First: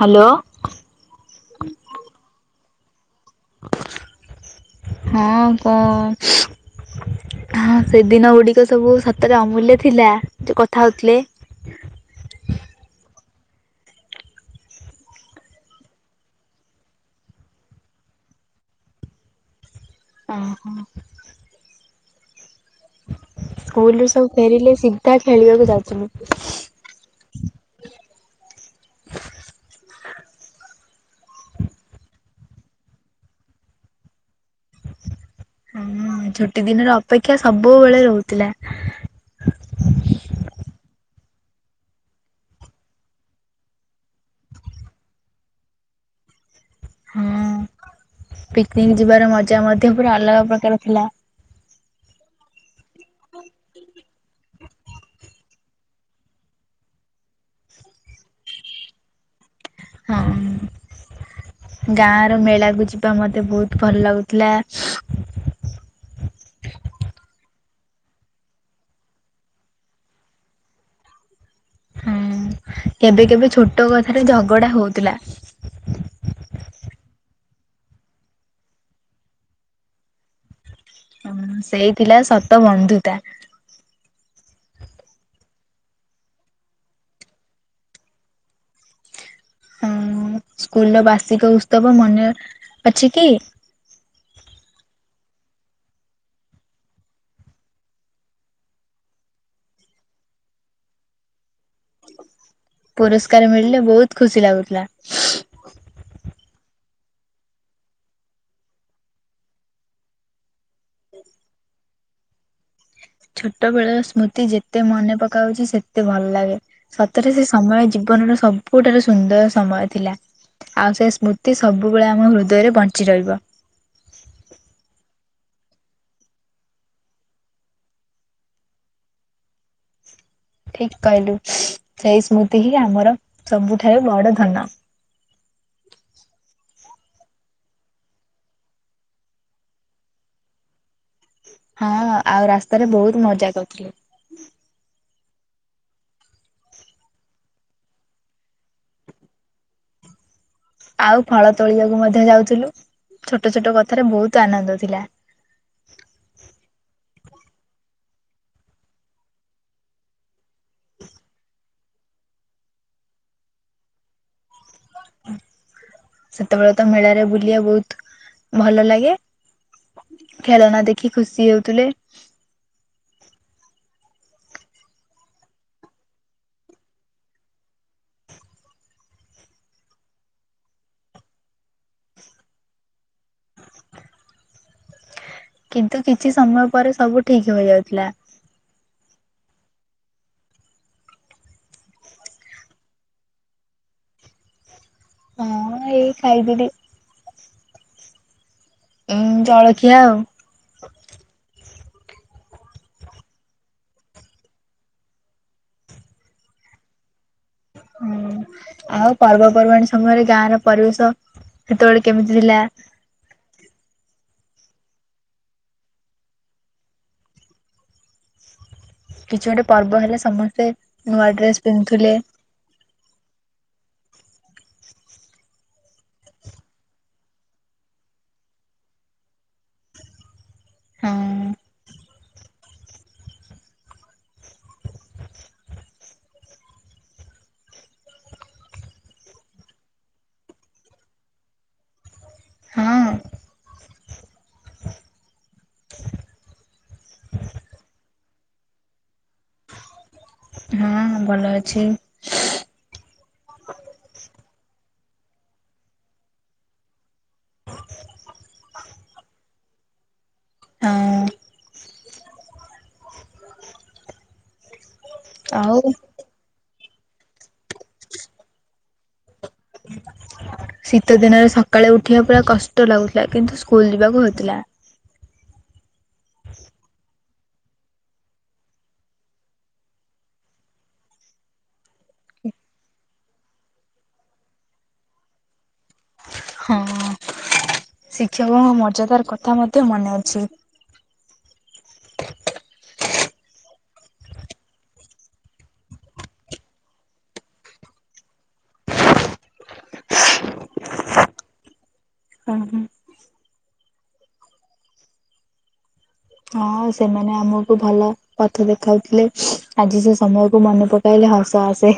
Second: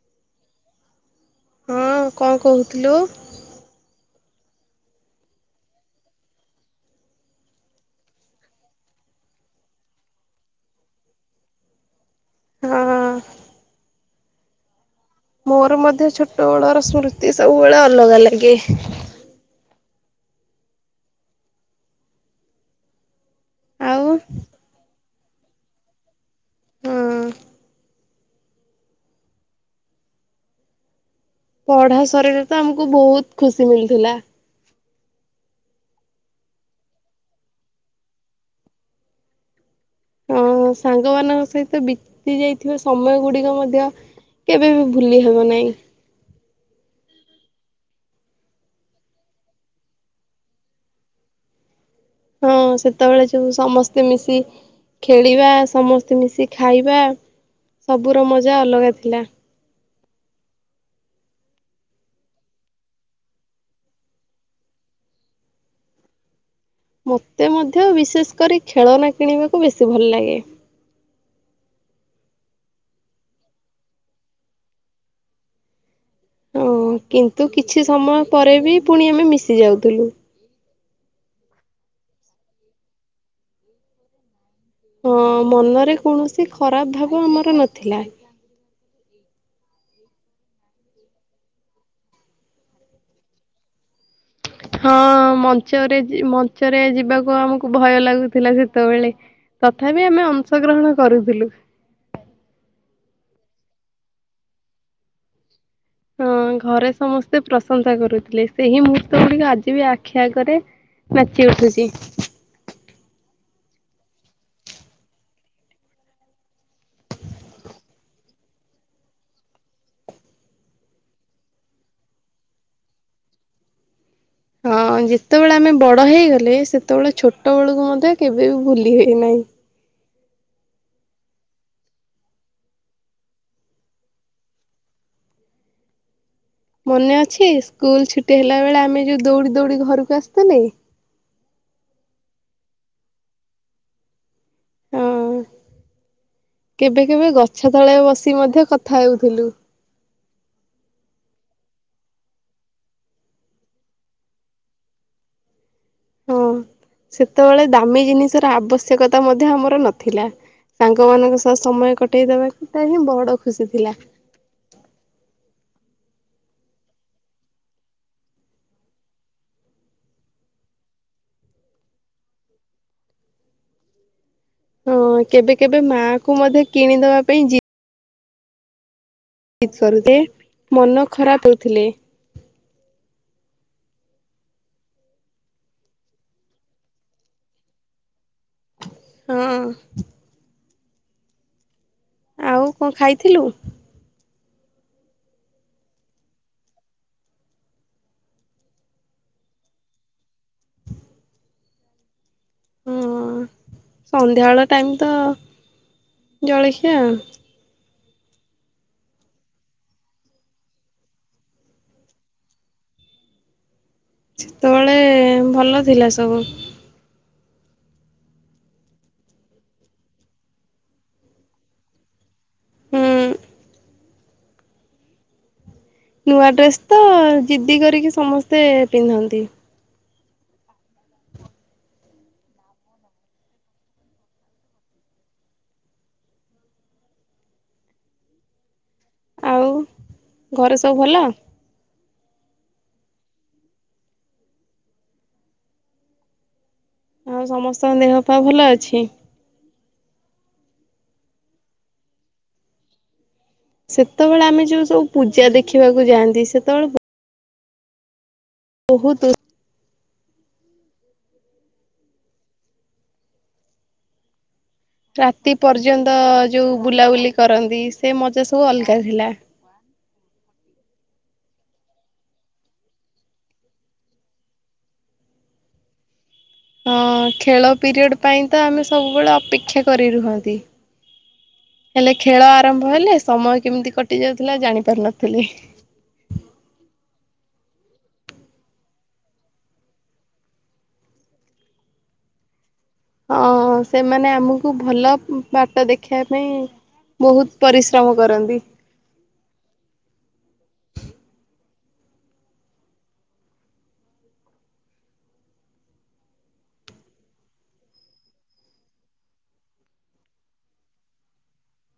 Hello. ହଁ କଣ କହୁଥିଲୁ। ହଁ କହ। ହଁ ସେ ଦିନ ଗୁଡିକ ସବୁ ସତରେ ଅମୂଲ୍ୟ ଥିଲା ଯୋଉ କଥା ହୋଉଥିଲେ। [inaudible] ହଁ ମୋର ମଧ୍ୟ ଛୋଟ ବେଳର ସ୍ମୃତି ସବୁବେଳେ ଅଲଗା ଲାଗେ। ଅ ହଁ ସ୍କୁଲ ରୁ ଆଉ ସବୁ ଫେରିଲେ ସିଧା ଖେଳିବାକୁ ହଁ ଯାଉଥୁଲୁ। [inaudible] ପଢ଼ା ସରିଲେ ତ ଆମକୁ ବହୁତ୍ ଖୁସି ମିଳୁଥିଲା। ହଁ ଛୁଟି ଦିନରେ ଅପେକ୍ଷା ସବୁବେଳେ ରହୁଥିଲା। ହଁ ସାଙ୍ଗମାନଙ୍କ ସହିତ ବିତି ଯାଇଥିବା ସମୟ ଗୁଡ଼ିକ ମଧ୍ୟ କେବେ ବି ଭୁଲି ହେବ ନାହିଁ। [inaudible] ହଁ ପିକନିକ୍ ଯିବାର ମଜା ମଧ୍ୟ ପୁରା ଅଲଗା ପ୍ରକାର ଥିଲା। ହୁଁ ସେତେବେଳେ ଯୋଉ ସମସ୍ତେ ମିଶି ଖେଳିବା ସମସ୍ତେ ମିଶି ଖାଇବା ସବୁର ମଜା ଅଲଗା ଥିଲା। ହଁ। ଗାଁ ର ମେଳା କୁ ଯିବା ମତେ ବହୁତ୍ ଭଲ ଲାଗୁଥିଲା। ମୋତେ ମଧ୍ୟ ବିଶେଷ କରି ଖେଳନା କିଣିବାକୁ ବେଶୀ ଭଲ ଲାଗେ। ହଁ କେବେ କେବେ ଛୋଟ କଥାରେ ଝଗଡା ହୋଉଥିଲା। ହୁଁ କିନ୍ତୁ କିଛି ସମୟ ପରେ ବି ଫୁଣି ଆମେ ମିଶି ଯାଉଥିଲୁ। ହଁ ସେଇ ଥିଲା ସତ ବନ୍ଧୁତା। ହଁ ମନରେ କୌଣସି ଖରାପ ଭାବ ଆମର ନଥିଲା। ହଁ ସ୍କୁଲର ବାର୍ଷିକ ଉସ୍ତବ ମନେ ଅଛି କି? ହଁ ମଞ୍ଚରେ ଯି ମଞ୍ଚରେ ଯିବାକୁ ଆମକୁ ଭୟ ଲାଗୁଥିଲା ସେତେବେଳେ। ତଥାବି ଆମେ ଅଂଶଗ୍ରହଣ କରୁଥିଲୁ। ପୁରସ୍କାର ମିଳିଲେ ବହୁତ୍ ଖୁସି ଲାଗୁଥିଲା। ଆଉ ଘରେ ସମସ୍ତେ ପ୍ରଶଂସା କରୁଥିଲେ ସେହି ମୁହୂର୍ତ୍ତ ଗୁଡ଼ିକ ଆଜି ବି ଆଖି ଆଗରେ ନାଚି ଉଠୁଚି। [inaudible] ଛୋଟ ବେଳର ସ୍ମୃତି ଯେତେ ମନେ ପକାଉଛି ସେତେ ଭଲ ଲାଗେ ସତରେ ସେ ସମୟ ଜୀବନର ସବୁଠାରୁ ସୁନ୍ଦର ସମୟ ଥିଲା । ଆଉ ସେ ସ୍ମୃତି ସବୁବେଳେ ଆମ ହୃଦୟରେ ବଞ୍ଚି ରହିବ। ହଁ ଯେତେବେଳେ ଆମେ ବଡ ହେଇଗଲେ ସେତେବେଳେ ଛୋଟ ବେଳକୁ ମଧ୍ୟ କେବେ ବି ଭୁଲି ହେଇନାହିଁ। ଠିକ କହିଲୁ ସେଇ ସ୍ମୃତି ହିଁ ଆମର ସବୁଠାରୁ ବଡ ଧନ । ମନେ ଅଛି ସ୍କୁଲ ଛୁଟି ହେଲା ବେଳେ ଆମେ ଯୋଉ ଦୌଡି ଦୌଡି ଘରକୁ ଆସୁଥିଲେ । ହଁ ଆଉ ରାସ୍ତାରେ ବହୁତ ମଜା କରୁଥିଲେ । ହଁ କେବେ କେବେ ଗଛ ତଳେ ବସି ମଧ୍ୟ କଥା ହେଉଥୁଲୁ। ଆଉ ଫଳ ତୋଳିବାକୁ ମଧ୍ୟ ଯାଉଥୁଲୁ। ଛୋଟ ଛୋଟ କଥାରେ ବହୁତ ଆନନ୍ଦ ଥିଲା। ହଁ ସେତେବେଳେ ଦାମୀ ଜିନିଷର ଆବଶ୍ୟକତା ମଧ୍ୟ ଆମର ନଥିଲା । ସାଙ୍ଗମାନାନଙ୍କ ସହ ସମୟ କଟେଇ ଦେବାକୁ ତା ହିଁ ବଡ ଖୁସି ଥିଲା । ସେତେବେଳେ ତ ମେଳାରେ ବୁଲିବା ବହୁତ ଭଲ ଲାଗେ । ଖେଳନା ଦେଖି ଖୁସି ହେଉଥିଲେ । ହଁ କେବେ କେବେ ମା କୁ ମଧ୍ୟ କିଣିଦବା ପାଇଁ ଜିଦି ଜିଦକରୁ ମନ ଖରାପ ହେଉଥିଲେ । କିନ୍ତୁ କିଛି ସମୟ ପରେ ସବୁ ଠିକ ହୋଇଯାଉଥିଲା । ହଁ ଆଉ କଣ ଖାଇଥିଲୁ? ହଁ ଏଇ ଖାଇଥିଲି । ଉଁ ଜଳଖିଆ ଆଉ। ହଁ [inaudible] ସନ୍ଧ୍ୟାବେଳ ଟାଇମ ତ ଜଳଖିଆ। ହୁଁ ଆଉ ପର୍ବପର୍ବାଣୀ ସମୟରେ ଗାଁ ର ପରିବେଶ ସେତେବେଳେ କେମିତି ଥିଲା? ସେତେବେଳେ ଭଲ ଥିଲା ସବୁ। କିଛି ଗୋଟେ ପର୍ବ ହେଲେ ସମସ୍ତେ ନୂଆ ଡ୍ରେସ ପିନ୍ଧୁଥିଲେ । ହୁଁ। ନୂଆ ଡ୍ରେସ ତ ଜିଦି କରିକି ସମସ୍ତେ ପିନ୍ଧନ୍ତି । ହଁ ଆଉ ଘରେ ସବୁ ଭଲ? ହଁ ଆଉ ସମସ୍ତଙ୍କ ଦେହ ପା ଭଲ ଅଛି? ହଁ ଭଲ ଅଛି । ସେତେବେଳେ ଆମେ ଯୋଉ ସବୁ ପୂଜା ଦେଖିବାକୁ ଯାଆନ୍ତି ସେତେବେଳେ ବହୁତ ହଁ ରାତି ଆଉ ପର୍ଯ୍ୟନ୍ତ ଯୋଉ ବୁଲାବୁଲି କରନ୍ତି, ସେ ମଜା ସବୁ ଅଲଗା ଥିଲା। ଶୀତ ଦିନରେ ସକାଳେ ଉଠିବା ପୁର କଷ୍ଟ ଲାଗୁଥିଲା, କିନ୍ତୁ ସ୍କୁଲ ଯିବାକୁ ହଉଥିଲା। ହଁ ଖେଳ ପିରିୟଡ଼ ପାଇଁ ତ ଆମେ ସବୁବେଳେ ଅପେକ୍ଷା କରି ରୁହନ୍ତି । ହେଲେ ଖେଳ ଆରମ୍ଭ ହେଲେ ସମୟ କେମିତି କଟି ଯାଉଥିଲା ଜାଣିପାରୁ ନଥିଲେ। ହଁ। ଶିକ୍ଷକଙ୍କ ମଜାଦାର କଥା ମଧ୍ୟ ମନେ ଅଛି। ହଁ ସେମାନେ ଆମକୁ ଭଲ ବାଟ ଦେଖିବା ପାଇଁ ବହୁତ ପରିଶ୍ରମ କରନ୍ତି । [inaudible] ହଁ ସେମାନେ ଆମକୁ ଭଲ ପଥ ଦେଖାଉଥିଲେ ଆଜି ସେ ସମୟକୁ ମନେ ପକାଇଲେ ହସ ଆସେ।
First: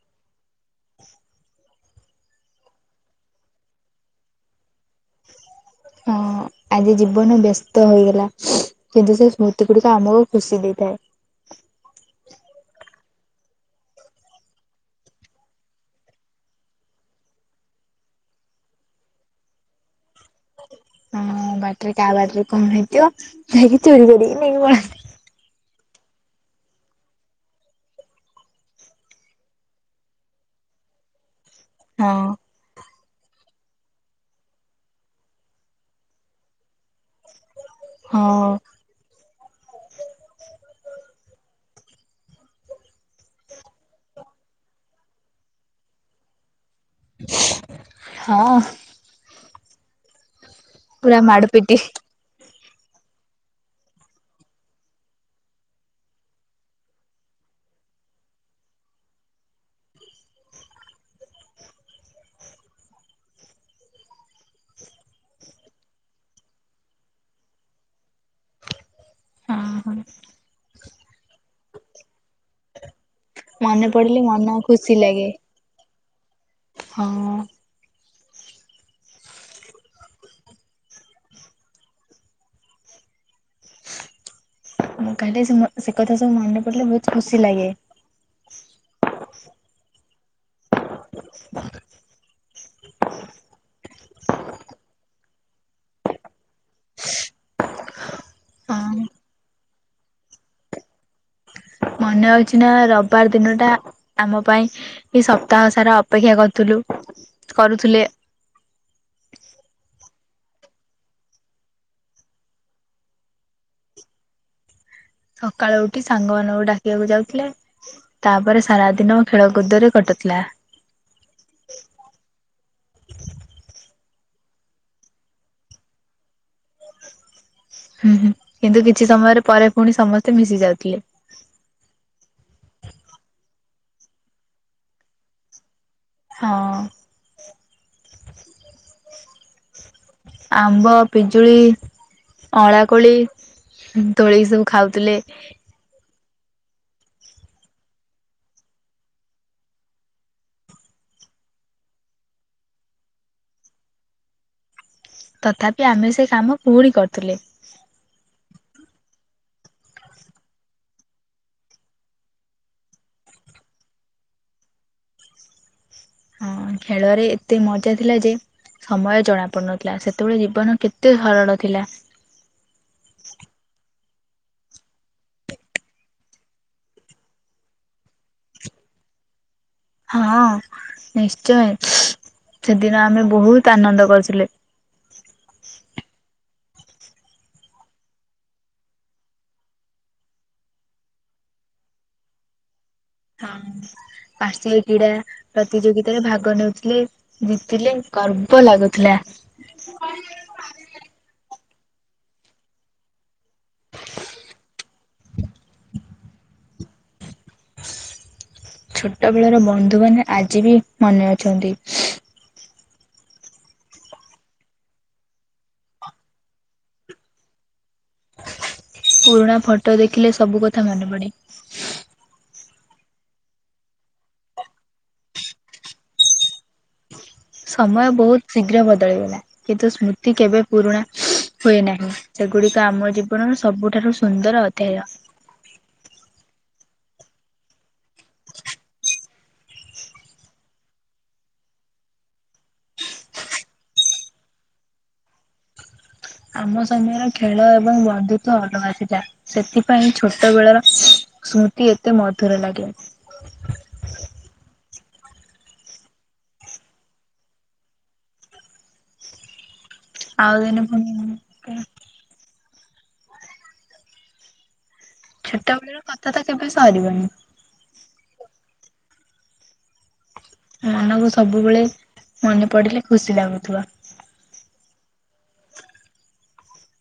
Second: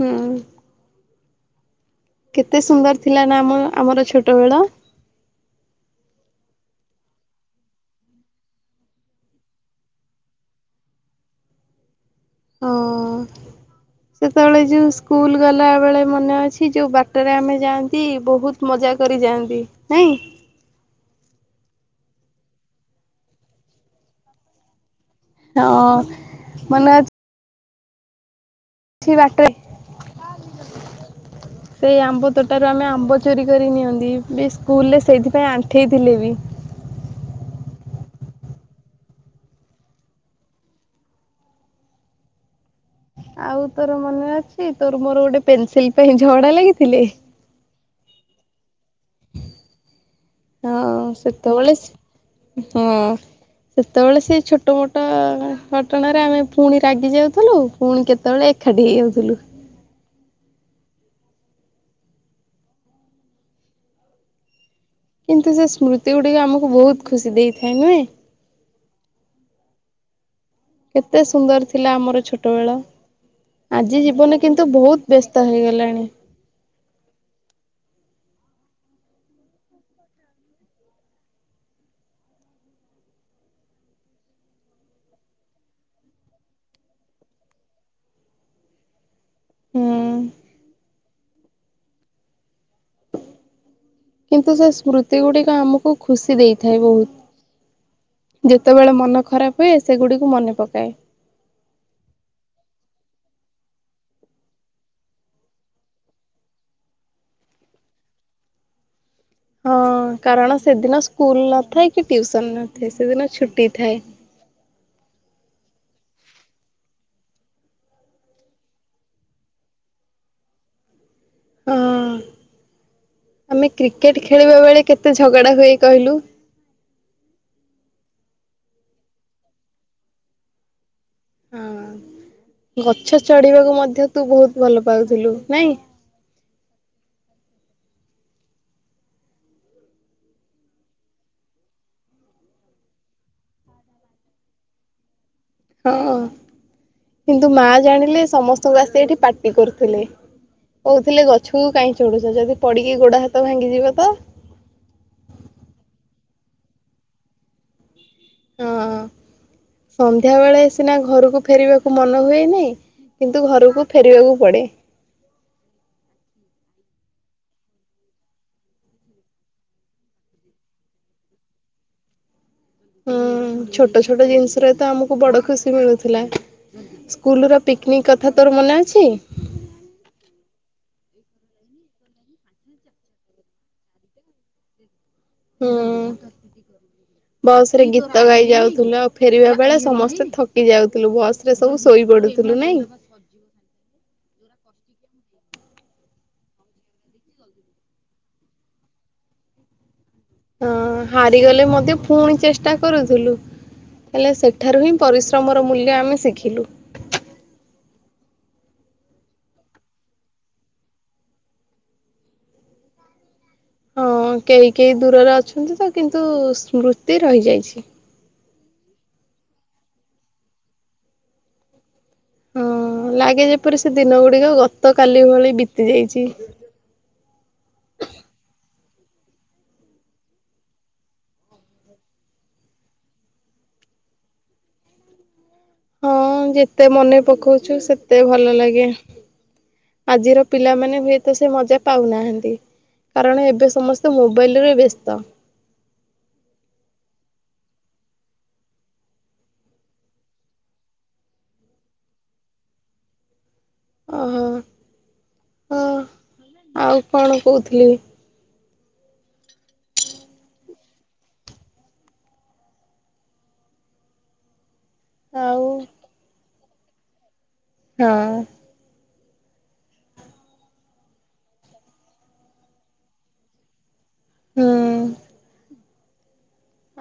ହୁଁ। କେତେ ସୁନ୍ଦର ଥିଲା ନା ଆମ ଆମର ଛୋଟ ବେଳ ହଁ। ଆଜି ଜୀବନ ବ୍ୟସ୍ତ ହେଇଗଲା, କିନ୍ତୁ ସେ ସ୍ମୃତି ଗୁଡିକ ଆମକୁ ଖୁସି ଦେଇଥାଏ । ହଁ। [inaudible] ସେତେବେଳେ ଯୋଉ ସ୍କୁଲ ଗଲା ବେଳେ ମନେ ଅଛି, ଯୋଉ ବାଟରେ ଆମେ ଯାଆନ୍ତି ବହୁତ ମଜା କରି ଯାଆନ୍ତି ନାଇଁ। [inaudible] ହଁ ବାଟରେ କାହା ବାଟରେ କଣ ହେଇଥିବ, ଯାଇକି ଚୋରି କରିକି ନେଇକି ପଳନ୍ତି। ହ ମାନେ ବାଟରେ ସେଇ ହଁ ଆମ୍ବ ତୋଟାରୁ ଆମେ ଆମ୍ବ ଚୋରି କରି ନିଅନ୍ତି, ବି ସ୍କୁଲ ରେ ସେଇଥିପାଇଁ ଆଣ୍ଠେଇ ଥିଲେ ବି ହଁ। ଆଉ ତୋର ମନେ ଅଛି, ତୋର ମୋର ଗୋଟେ ପେନସିଲ ପାଇଁ ଝଗଡା ଲାଗିଥିଲେ? ହଁ। ହଁ ପୁରା ମାଡ ସେତେବେଳେ ପିଟି। ହଁ ସେତେବେଳେ ସେଇ ଛୋଟ ମୋଟ ଘଟଣରେ ଆମେ ପୁଣି ରାଗି ଯାଉଥିଲୁ, ପୁଣି କେତେବେଳେ କଡ ହେଉଦଲୁ କିନ୍ତୁ ସେ ସ୍ମୃତି ଗୁଡିକ ଆମକୁ ବହୁତ ଖୁସି ଦେଇଥାଏ ନୁହେଁ ହଁ ହଁ କେତେ ସୁନ୍ଦର ଥିଲା ଆମର ଛୋଟବେଳ ମନେ ଆଜି ପଡିଲେ ଜୀବନ ମନ କିନ୍ତୁ ବହୁତ ବ୍ୟସ୍ତ ହେଇଗଲାଣି। ହ। ମୁଁ କହିଲେ ସେ କଥା ସବୁ ମନେ ପଡିଲେ ବହୁତ ଖୁସି ଲାଗେ। ହଁ। [inaudible] କିନ୍ତୁ ସେ ସ୍ମୃତି ଗୁଡିକ ଆମକୁ ଖୁସି ଦେଇଥାଏ ବହୁତ। ହଁ ଯେତେବେଳେ ମନ ଖରାପ ହୁଏ ସେଗୁଡିକୁ ମନେ ପକାଏ। ମନେଯଉଛି ନା ରବିବାର ଦିନ ଟା ଆମ ପାଇଁ ଏ ସପ୍ତାହ ସାର ଅପେକ୍ଷା କରୁଥିଲୁ। କରୁଥିଲେ ହଁ କାରଣ ସେଦିନ ସ୍କୁଲ ନଥାଏ କି ଟିଉସନ ନଥାଏ ସେଦିନ ଛୁଟି ଥାଏ। [unintelligible] ସକାଳୁ ଉଠି ସାଙ୍ଗମାନାନଙ୍କୁ ଡାକିବାକୁ ଯାଉଥିଲେ ତାପରେ ସାରା ଦିନ ଖେଳକୁୁଦରେ କଟୁଥିଲା। ଥିଲା। ହଁ ଆମେ କ୍ରିକେଟ ଖେଳିବା ବେଳେ କେତେ ଝଗଡା ହୁଏ କହିଲୁ? ହୁଁ ହୁଁ କିନ୍ତୁ କିଛି ସମୟରେ ପରେ ପୁଣି ସମସ୍ତେ ମିଶି ଯାଉଥିଲେ। ହଁ ଗଛ ଚଢିବାକୁ ମଧ୍ୟ ତୁ ବହୁତ ଭଲ ପାଉଥିଲୁ ନାଇଁ? ହଁ। ଆମ୍ବ ପିଜୁଳି ଅଳା କୋଳି ତୋଳି ସବୁ ଖାଉଥିଲେ। ହଁ କିନ୍ତୁ ମା ଜାଣିଲେ ସମସ୍ତଙ୍କୁ ଆସି ଏଠି ପାଟି କରୁଥିଲେ। କହୁଥିଲେ ଗଛକୁ କାଇହିଁ ଚଢୁଛ ଯଦି ପଡିକି ଗୋଡ ହାତ ଭାଙ୍ଗିଯିବ ତ। ତଥାପି ଆମେ ସେ କାମ ପୁଣି କରୁଥିଲେ। ହଁ ସନ୍ଧ୍ୟା ବେଳେ ସିନା ଘରକୁ ଫେରିବାକୁ ମନ ହୁଏ ନାହିଁ। କିନ୍ତୁ ଘରକୁ ଫେରିବାକୁ ପଡେ। [unintelligible] ହ ଖେଳରେ ଏତେ ମଜା ଥିଲା ଯେ ସମୟ ଜଣା ପଡୁନଥିଲା ସେତେବେଳେ ଜୀବନ କେତେ ସରଳ ଥିଲା। ହଁ। ଛୋଟ ଛୋଟ ଜିନିସରେ ତ ଆମ କୁ ବଡ ଖୁସି ମିଳୁଥିଲା ସ୍କୁଲ ର ପୀକିନିକ କଥା ତ ତୋର ମନେ ଅଛି। ହଁ ନିଶ୍ଚୟ। ସେଦିନ ଆମେ ବହୁତ ଆନନ୍ଦ କରିଥିଲେ। ହୁଁ। [unintelligible] ବସ ରେ ଗୀତ ଗାଇ ଯାଉଥିଲୁ ଆଉ ଫେରିବା ବେଳେ ସମସ୍ତେ ଥକି ଯାଉଥିଲୁ ବସ ରେ ସବୁ ଶୋଇପଡୁ। ଥିଲୁ ନାଇଁ। ହଁ। ଫାର୍ଶ୍ୟ କ୍ରୀଡ଼ା ପ୍ରତିଯୋଗିତାରେ ଭାଗ ନେଉଥିଲେ ଜିତିଲେ ଗର୍ବ ଲାଗୁଥିଲା। [unintelligible] ହଁ ହାରିଗଲେ ମଧ୍ୟ ପୁଣି ଚେଷ୍ଟା କରୁଥିଲୁ। ହେଲେ ସେଠାରୁ ହିଁ ପରିଶ୍ରମର ମୂଲ୍ୟ ଆମେ ଶିଖିଲୁ। ଛୋଟବେ ଳର ବନ୍ଧୁମାନେ ଆଜି ବି ମନେ ଅଛନ୍ତି। ହଁ କେହି କେହି ଦୂରରେ ଅଛନ୍ତି ତ କିନ୍ତୁ ସ୍ମୃତି ରହିଯାଇଛି। ପୁରୁଣା ଫଟୋ ଦେଖିଲେ ସବୁ କଥା ମନେ ପଡେ। ହଁ ଲାଗେ ଯେପରି ସେ ଦିନ ଗୁଡିକ ଗତ କାଲି ଭଳି ବିତି ଯାଇଛି। ସମୟ ବହୁତ ଶୀଘ୍ର ବଦଳିଗଲା କିନ୍ତୁ ସ୍ମୃତି କେବେ ପୁରୁଣା ହୁଏ ନାହିଁ ସେଗୁଡିକ ଆମ ଜୀବନର ସବୁଠାରୁ ସୁନ୍ଦର ଅଧ୍ୟାୟ। ହଁ ଯେତେ ମନେ ପକଉଛୁ ସେତେ ଭଲ ଲାଗେ। ଆଜିର ପିଲାମାନେ ହୁଏତ ସେ ମଜା ପାଉନାହାନ୍ତି। କାରଣ ଏବେ ସମସ୍ତେ ମୋବାଇଲରେ ବ୍ୟସ୍ତ। ଆମ ସମୟରେ ଖେଳ ଏବଂ ବନ୍ଧୁତ୍ବ ଅଲଗା ଥିଲା। ସେଥିପାଇଁ ଛୋଟ ବେଳର ସ୍ମୃତି ଏତେ ମଧୁର ଲାଗେ। ଓହୋ ହଁ ଆଉ କଣ କହୁଥିଲି ଆଉଦିନ ଫୁଣି ଆଉ ଛୋଟ ବେଳର କଥା ତ କେବେ ସରିବନି। ହଁ। ମନକୁ ସବୁବେଳେ ମନେ ପଡିଲେ ଖୁସି ଲାଗୁଥିବ। ହୁଁ।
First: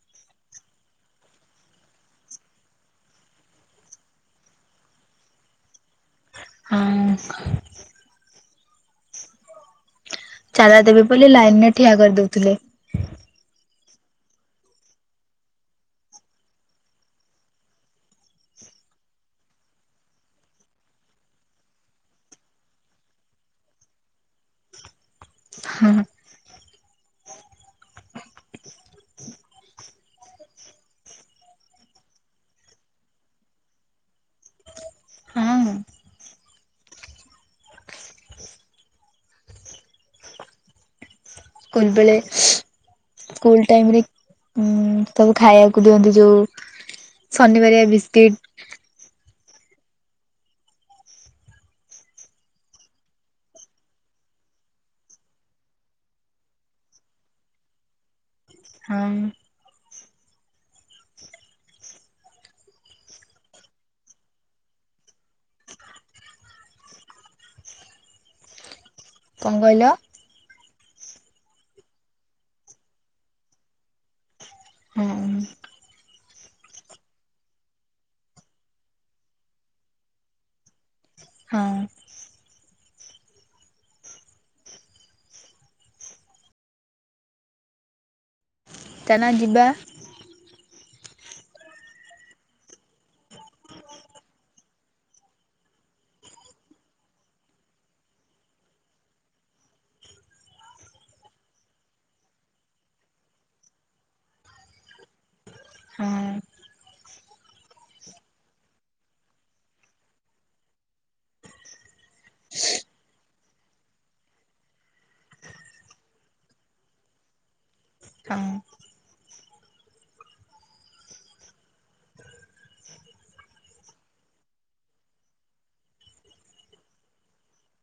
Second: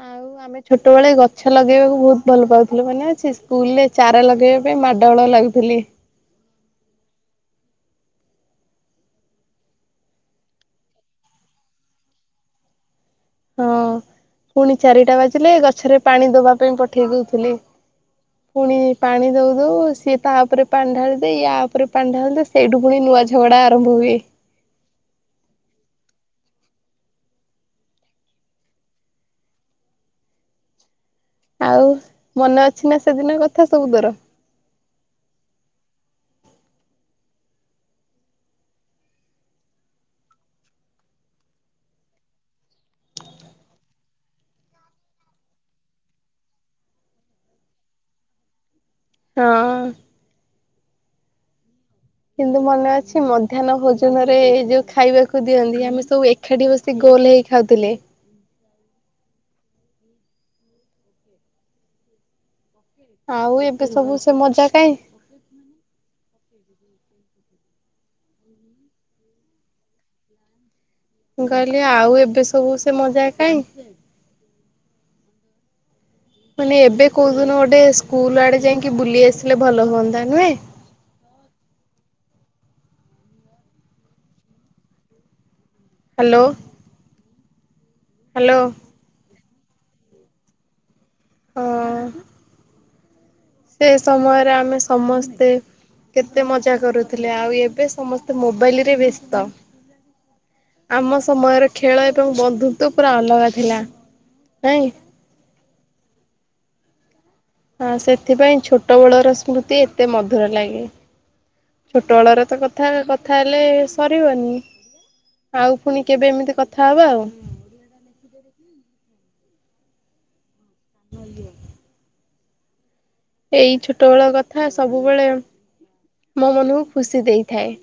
ଆଉ ଆମେ ଛୋଟବେେଳେ ଗଛ ଲଗେଇବାକୁ ବହୁତ ଭଲ ପାଉଥିଲୁ, ମାନେ ଅଛି ସ୍କୁଲ ରେ ଚାରା ଲଗେଇବା ପାଇଁ ମାଡ଼ଗଳ ଲାଗୁଥିଲି। ହ। ଚାରା ଦେବି ବୋଲି ଲାଇନରେ ଠିଆ କରିଦଉଥିଲେ। ହଁ, ପୁଣି ଚାରିଟା ବାଜିଲେ ଗଛରେ ପାଣି ଦବା ପାଇଁ ପଠେଇ ଦଉଥିଲେ। ପୁଣି ପାଣି ଦଉ ଦଉ ସିଏ ତା ଉପରେ ପାଣି ଢାଳିଦ ୟା ଉପରେ ପାଣି ଢାଳି ଦେ ସେଇଠୁ ପୁଣି କୁଆ ଝଗଡା ଆରମ୍ଭ ହୁଏ। ହଁ। ଆଉ ମନେ ଅଛି ନା ସେଦିନ କଥା ସବୁ ତୋର। ହଁ ସ୍କୁଲବେଳେ ସ୍କୁଲ ଟାଇମ ରେ ଉ ସବୁ ଖାଇବାକୁ ଦିଅନ୍ତି ଯୋଉ। ଶନିବାରଆ ବିସ୍କିଟ୍ ହଁ। କିନ୍ତୁ ମନେ ଅଛି ମଧ୍ୟାହ୍ନ ଭୋଜନରେ ଯୋଉ ଖାଇବାକୁ ଦିଅନ୍ତି ଆମେ ସବୁ ଏକାଠି ବସି ଗୋ ଲ ହେଇ ଖାଉଥିଲେ । ହଁ। ଆଉ ଏବେ ସବୁ ସେ ମଜା କାଇଁ? କଣ କଇଲ? ମୁଁ କହିଲି ଆଉ ଏବେ ସବୁ ସେ ମଜା କାଇ? ହଁ ମାନେ ଏବେ କହୁଦିନ ଗୋଟେ ସ୍କୁଲ ଆଡେ ଯାଇକି ବୁଲି ଆସିଲେ ଭଲ ହୁଅନ୍ତା ନୁହେଁ। ହଁ। ହାଲୋ। ହାଲୋ। ଚାନା ଯିବା। ହ। ସେ ସମୟରେ ଆମେ ସମସ୍ତେ କେତେ ମଜା କରୁଥିଲେ ଆଉ ଏବେ ସମସ୍ତେ ମୋବାଇଲ ରେ ବ୍ୟସ୍ତ। ଆମ ସମୟର ଖେଳ ଏବଂ ବନ୍ଧୁତ୍ବ ପୁରା ଅଲଗା ଥିଲା। ନାଇଁ? ହଁ। ହଁ ସେଥିପାଇଁ ଛୋଟ ବେଳର ସ୍ମୃତି ଏତେ ମଧୁର ଲାଗେ। ଛୋଟବେଳରେ ତ କଥା କଥା ହେଲେ ସରିବନି। ଆଉ ପୁଣି କେବେ ଏମିତି କଥା ହବା ଆଉ। ହଁ [inaudible] ଏଇ ଛୋଟ ବେଳ କଥା ସବୁବେଳେ ମୋ ମନକୁ ଖୁସି ଦେଇଥାଏ।